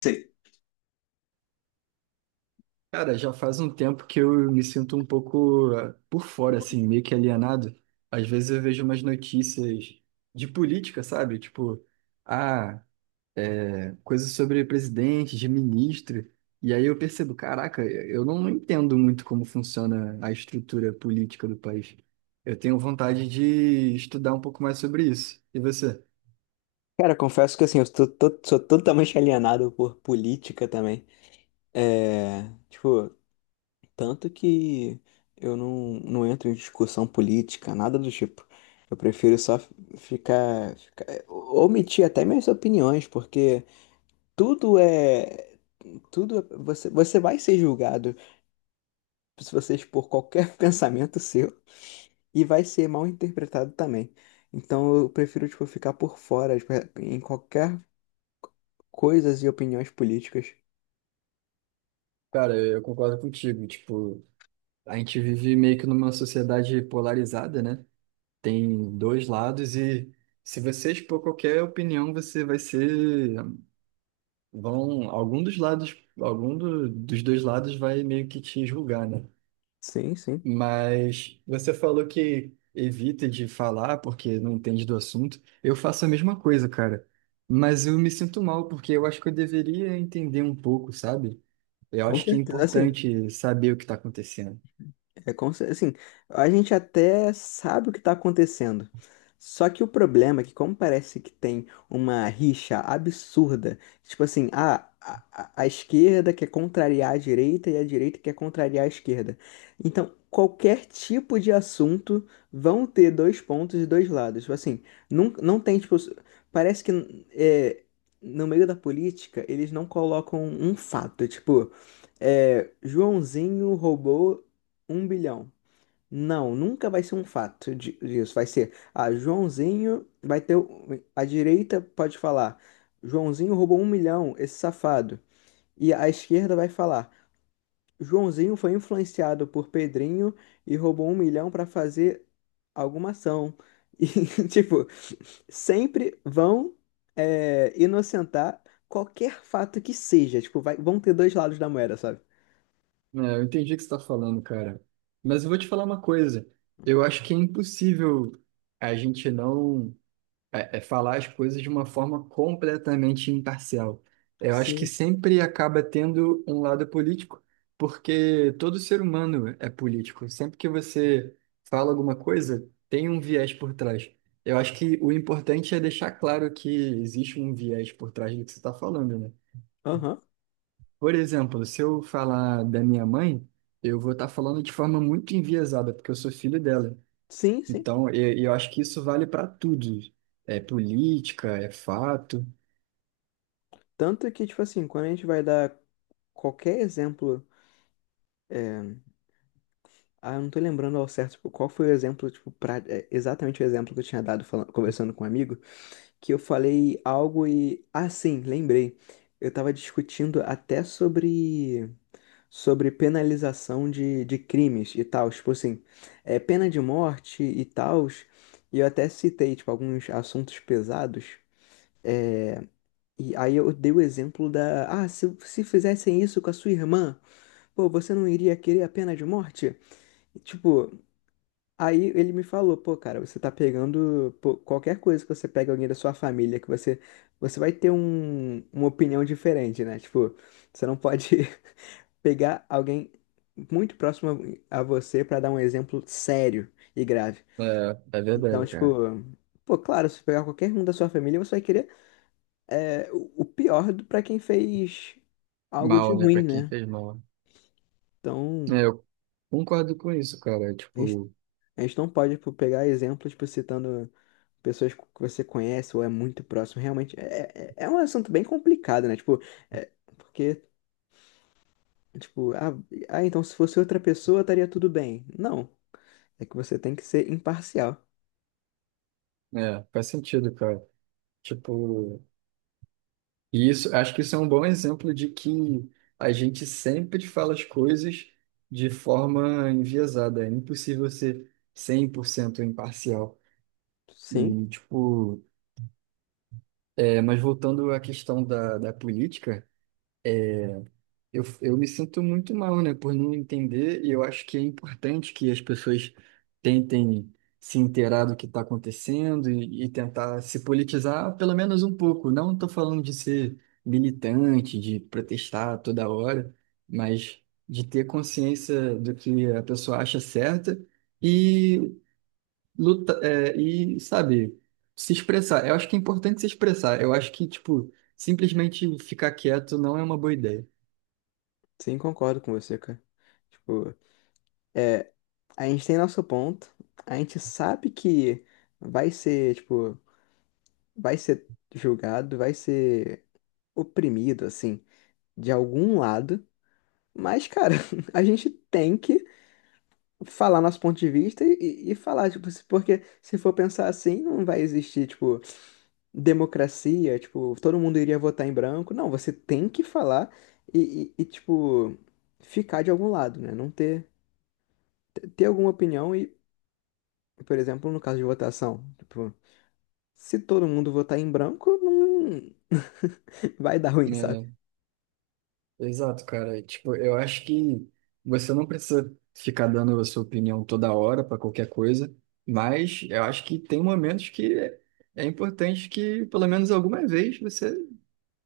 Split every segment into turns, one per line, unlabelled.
Sei.
Cara, já faz um tempo que eu me sinto um pouco por fora, assim, meio que alienado. Às vezes eu vejo umas notícias de política, sabe? Tipo, ah, coisas sobre presidente, de ministro. E aí eu percebo, caraca, eu não entendo muito como funciona a estrutura política do país. Eu tenho vontade de estudar um pouco mais sobre isso. E você?
Cara, confesso que assim, eu sou, sou totalmente alienado por política também. É, tipo, tanto que eu não entro em discussão política, nada do tipo. Eu prefiro só omitir até minhas opiniões, porque tudo é, você vai ser julgado se você expor qualquer pensamento seu e vai ser mal interpretado também. Então eu prefiro, tipo, ficar por fora, tipo, em qualquer coisas e opiniões políticas.
Cara, eu concordo contigo. Tipo, a gente vive meio que numa sociedade polarizada, né? Tem dois lados e se você expor qualquer opinião, você vai ser, vão, algum dos lados, dos dois lados vai meio que te julgar, né?
Sim, sim.
Mas você falou que evita de falar porque não entende do assunto. Eu faço a mesma coisa, cara. Mas eu me sinto mal porque eu acho que eu deveria entender um pouco, sabe? Eu
Com
acho que é
certeza. Assim,
importante saber o que está acontecendo.
é como se, assim, a gente até sabe o que está acontecendo. Só que o problema é que, como parece que tem uma rixa absurda, tipo assim, ah, a esquerda quer contrariar a direita e a direita quer contrariar a esquerda. Então, qualquer tipo de assunto vão ter dois pontos e dois lados. Tipo assim, não tem, tipo, parece que é, no meio da política eles não colocam um fato. Tipo, é, Joãozinho roubou um bilhão. Não, nunca vai ser um fato disso. Vai ser, ah, Joãozinho vai ter. A direita pode falar, Joãozinho roubou um milhão, esse safado. E a esquerda vai falar, Joãozinho foi influenciado por Pedrinho e roubou um milhão para fazer alguma ação. E, tipo, sempre vão é, inocentar qualquer fato que seja. Tipo, vão ter dois lados da moeda, sabe?
É, eu entendi o que você está falando, cara. Mas eu vou te falar uma coisa. Eu acho que é impossível a gente não falar as coisas de uma forma completamente imparcial. Eu acho que
Sim.
sempre acaba tendo um lado político, porque todo ser humano é político. Sempre que você fala alguma coisa, tem um viés por trás. Eu acho que o importante é deixar claro que existe um viés por trás do que você está falando, né?
Aham.
Por exemplo, se eu falar da minha mãe, eu vou estar falando de forma muito enviesada, porque eu sou filho dela.
Sim, sim.
Então, eu acho que isso vale para tudo. É política, é fato.
Tanto que, tipo assim, quando a gente vai dar qualquer exemplo, ah, eu não tô lembrando ao certo, tipo, qual foi o exemplo, tipo, pra, é, exatamente o exemplo que eu tinha dado falando, conversando com um amigo, que eu falei algo e, ah, sim, lembrei. Eu tava discutindo até sobre penalização de crimes e tal, tipo assim, é, pena de morte e tal, e eu até citei, tipo, alguns assuntos pesados. E aí eu dei o exemplo da, ah, se fizessem isso com a sua irmã, pô, você não iria querer a pena de morte? E, tipo, aí ele me falou, pô, cara, você tá pegando, pô, qualquer coisa que você pega alguém da sua família, que você, você vai ter um, uma opinião diferente, né? Tipo, você não pode pegar alguém muito próximo a você pra dar um exemplo sério e grave.
É, é
Então,
verdade,
tipo,
cara.
pô, claro, se pegar qualquer um da sua família, você vai querer é, o pior pra quem fez algo de
Mal, né? Para
ruim,
quem
né?
fez mal.
Então,
É, eu concordo com isso, cara.
a gente
Tipo,
a gente não pode, tipo, pegar exemplos, tipo, citando pessoas que você conhece ou é muito próximo. Realmente, é, é um assunto bem complicado, né? Tipo, é, porque, tipo, ah, ah, então se fosse outra pessoa estaria tudo bem. Não, é que você tem que ser imparcial.
faz sentido, cara. Tipo, e isso, acho que isso é um bom exemplo de que a gente sempre fala as coisas de forma enviesada. É impossível ser 100% imparcial. E,
Sim,
tipo, mas voltando à questão da política, eu me sinto muito mal, né, por não entender, e eu acho que é importante que as pessoas tentem se inteirar do que está acontecendo e tentar se politizar pelo menos um pouco. Não estou falando de ser militante, de protestar toda hora, mas de ter consciência do que a pessoa acha certa e luta, e, sabe, se expressar. Eu acho que é importante se expressar. Eu acho que, tipo, simplesmente ficar quieto não é uma boa ideia.
sim, concordo com você, cara. Tipo, é, a gente tem nosso ponto, a gente sabe que vai ser, tipo, vai ser julgado, vai ser oprimido, assim, de algum lado. Mas, cara, a gente tem que falar nosso ponto de vista e falar, tipo, porque se for pensar assim, não vai existir, tipo, democracia, tipo, todo mundo iria votar em branco. Não, você tem que falar e, tipo, ficar de algum lado, né? Não ter, ter alguma opinião e, por exemplo, no caso de votação, tipo, se todo mundo votar em branco, não vai dar ruim, sabe?
É, exato, cara. Tipo, eu acho que você não precisa ficar dando a sua opinião toda hora para qualquer coisa, mas eu acho que tem momentos que é importante que, pelo menos alguma vez, você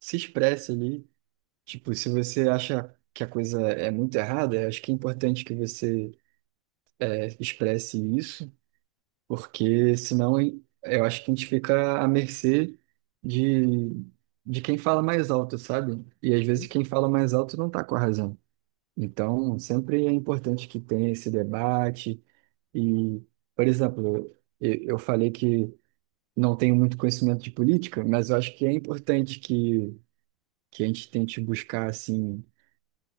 se expresse ali. Tipo, se você acha que a coisa é muito errada, eu acho que é importante que você expresse isso. Porque senão eu acho que a gente fica à mercê de, de, quem fala mais alto, sabe? E às vezes quem fala mais alto não está com a razão. Então, sempre é importante que tenha esse debate. E, por exemplo, eu falei que não tenho muito conhecimento de política, mas eu acho que é importante que a gente tente buscar, assim,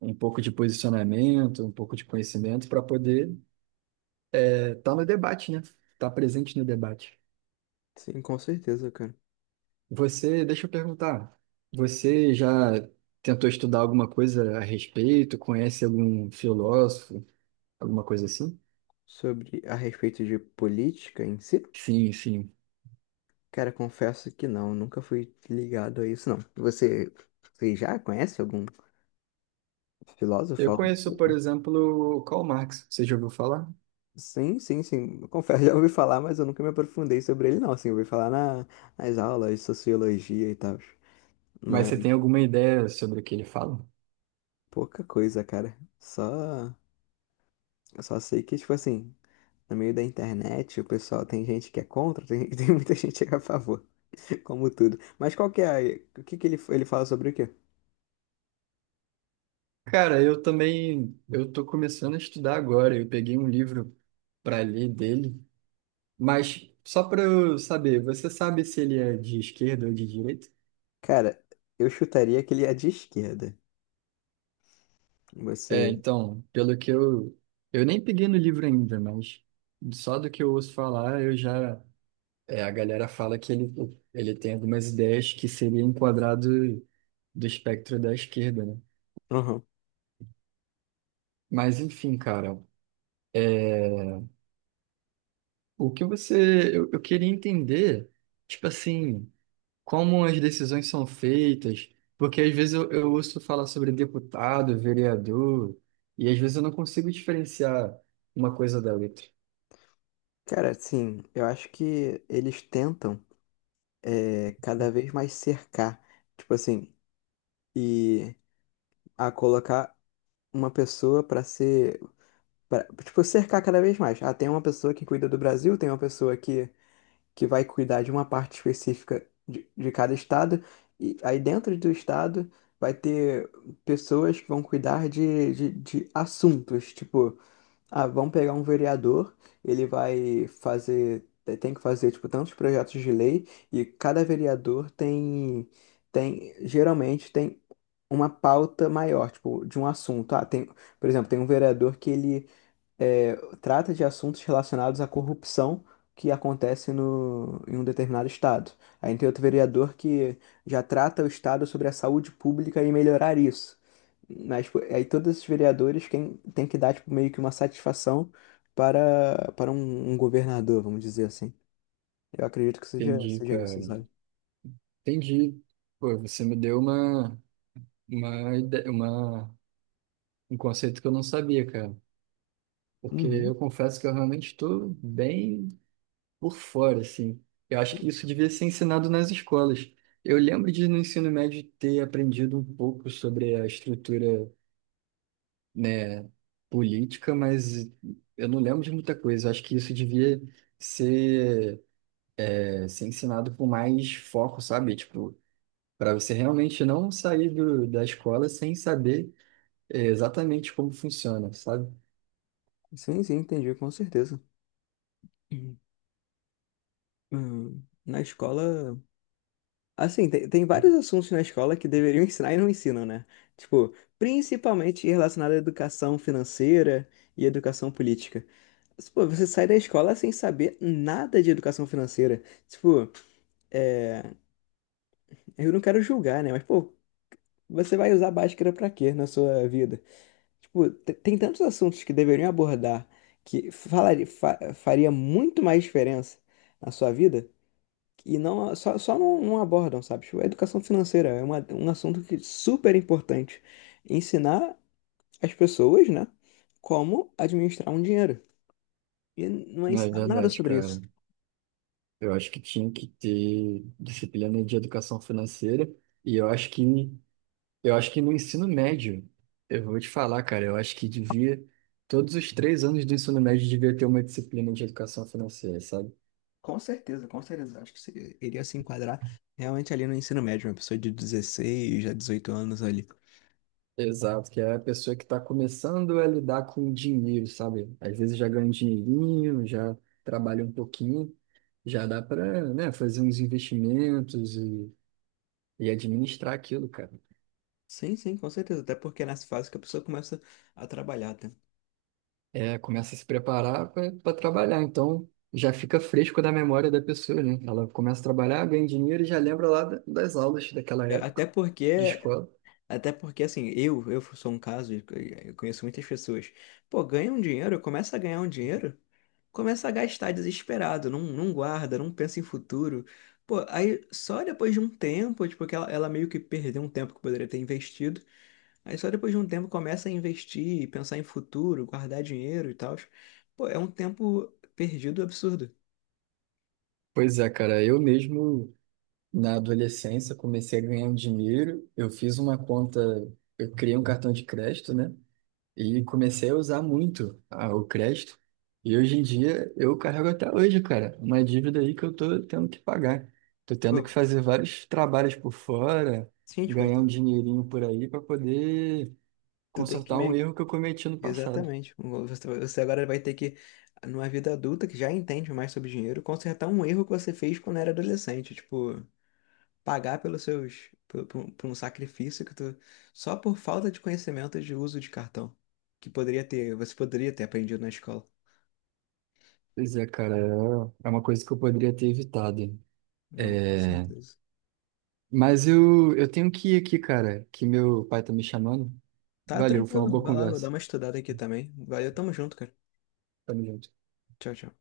um pouco de posicionamento, um pouco de conhecimento para poder estar no debate, né? Estar presente no debate.
Sim, com certeza, cara.
Você, deixa eu perguntar, você já tentou estudar alguma coisa a respeito? Conhece algum filósofo, alguma coisa assim?
Sobre a respeito de política em si.
Sim, sim.
Cara, confesso que não, nunca fui ligado a isso, não. Você, você já conhece algum filósofo?
Eu
Algo do
conheço, por
tipo?
exemplo, o Karl Marx, você já ouviu falar?
Sim, sim, sim. Eu confesso, já ouvi falar, mas eu nunca me aprofundei sobre ele, não. Assim, eu ouvi falar na, nas aulas de sociologia e tal.
Mas você tem
Mas
alguma ideia sobre o que ele fala?
pouca coisa, cara. Só, eu só sei que, tipo assim, no meio da internet, o pessoal tem gente que é contra, tem, tem muita gente que é a favor. Como tudo. Mas qual que é a, o que que ele fala sobre o quê?
Cara, eu também, eu tô começando a estudar agora, eu peguei um livro para ler dele, mas só para eu saber, você sabe se ele é de esquerda ou de direita?
Cara, eu chutaria que ele é de esquerda.
É,
Você.
então, pelo que eu. Eu nem peguei no livro ainda, mas só do que eu ouço falar, eu já. É, a galera fala que ele tem algumas ideias que seria enquadrado do espectro da esquerda, né?
Aham.
Mas, enfim, cara, o que você. Eu queria entender, tipo assim, como as decisões são feitas, porque às vezes eu ouço falar sobre deputado, vereador, e às vezes eu não consigo diferenciar uma coisa da outra.
Cara, assim, eu acho que eles tentam é, cada vez mais cercar, tipo assim, e a colocar uma pessoa pra ser, pra, tipo, cercar cada vez mais. Ah, tem uma pessoa que cuida do Brasil, tem uma pessoa que vai cuidar de uma parte específica de cada estado, e aí dentro do estado vai ter pessoas que vão cuidar de, de assuntos, tipo. Ah, vamos pegar um vereador, ele vai fazer, tem que fazer, tipo, tantos projetos de lei, e cada vereador tem, tem, geralmente tem uma pauta maior, tipo, de um assunto. Ah, tem, por exemplo, tem um vereador que ele é, trata de assuntos relacionados à corrupção que acontece no, em um determinado estado. Aí tem outro vereador que já trata o estado sobre a saúde pública e melhorar isso. Mas pô, aí todos esses vereadores quem tem que dar tipo, meio que uma satisfação para um, um governador, vamos dizer assim. Eu acredito que seja,
Entendi,
seja
cara.
isso, sabe?
Entendi. Pô, você me deu uma, ide- uma, um conceito que eu não sabia, cara. Porque
Uhum.
eu confesso que eu realmente estou bem por fora, assim. Eu acho que isso devia ser ensinado nas escolas. Eu lembro de, no ensino médio, ter aprendido um pouco sobre a estrutura, né, política, mas eu não lembro de muita coisa. Eu acho que isso devia ser, ser ensinado com mais foco, sabe? Tipo, para você realmente não sair do, da escola sem saber. É exatamente como funciona, sabe?
Sim, sim, entendi, com certeza. Uhum. Na escola assim, tem, tem vários assuntos na escola que deveriam ensinar e não ensinam, né? Tipo, principalmente relacionado à educação financeira e educação política. Pô, você sai da escola sem saber nada de educação financeira. Tipo, eu não quero julgar, né? Mas, pô, você vai usar báscara pra quê na sua vida? Tipo, tem tantos assuntos que deveriam abordar que falaria, faria muito mais diferença na sua vida e não, só, só não abordam, sabe? Tipo, a educação financeira é uma, um assunto que super importante. Ensinar as pessoas, né, como administrar um dinheiro. E não é
Não, é
ensinado nada
verdade,
sobre isso.
cara. Eu acho que tinha que ter disciplina de educação financeira e eu acho que no ensino médio, eu vou te falar, cara, eu acho que devia todos os 3 anos do ensino médio devia ter uma disciplina de educação financeira, sabe?
Com certeza, com certeza. Acho que iria se enquadrar realmente ali no ensino médio, uma pessoa de 16 a 18 anos ali.
Exato, que é a pessoa que está começando a lidar com o dinheiro, sabe? Às vezes já ganha um dinheirinho, já trabalha um pouquinho, já dá para, né, fazer uns investimentos e administrar aquilo, cara.
Sim, sim, com certeza. Até porque é nessa fase que a pessoa começa a trabalhar, tá?
É, começa a se preparar para trabalhar. Então, já fica fresco da memória da pessoa, né? Ela começa a trabalhar, ganha dinheiro e já lembra lá das aulas daquela
É,
época
Até porque
de escola.
Até porque, assim, eu sou um caso, e eu conheço muitas pessoas. Pô, ganha um dinheiro, começa a ganhar um dinheiro, começa a gastar desesperado, não guarda, não pensa em futuro. Pô, aí só depois de um tempo, tipo, que ela meio que perdeu um tempo que poderia ter investido. Aí só depois de um tempo começa a investir, pensar em futuro, guardar dinheiro e tal. Pô, é um tempo perdido absurdo.
Pois é, cara, eu mesmo na adolescência comecei a ganhar um dinheiro. Eu fiz uma conta, eu criei um cartão de crédito, né? E comecei a usar muito o crédito. E hoje em dia eu carrego até hoje, cara, uma dívida aí que eu tô tendo que pagar. Tô tendo que
Pô,
fazer vários trabalhos por fora,
sim, tipo,
ganhar um
tu,
dinheirinho por aí para poder
tu tem que
consertar um
meio
erro que eu cometi no passado.
exatamente. Você agora vai ter que, numa vida adulta que já entende mais sobre dinheiro, consertar um erro que você fez quando era adolescente. Tipo, pagar pelos seus, por, por um sacrifício que tu, só por falta de conhecimento de uso de cartão, que poderia ter, você poderia ter aprendido na escola.
Pois é, cara, é uma coisa que eu poderia ter evitado.
Não, com
É...
certeza.
Mas eu tenho que ir aqui, cara, que meu pai tá me chamando.
Tá
Valeu, foi uma
tranquilo,
boa
vai lá, vou dar
conversa.
uma estudada aqui também. Valeu, tamo junto, cara.
Tamo junto.
Tchau, tchau.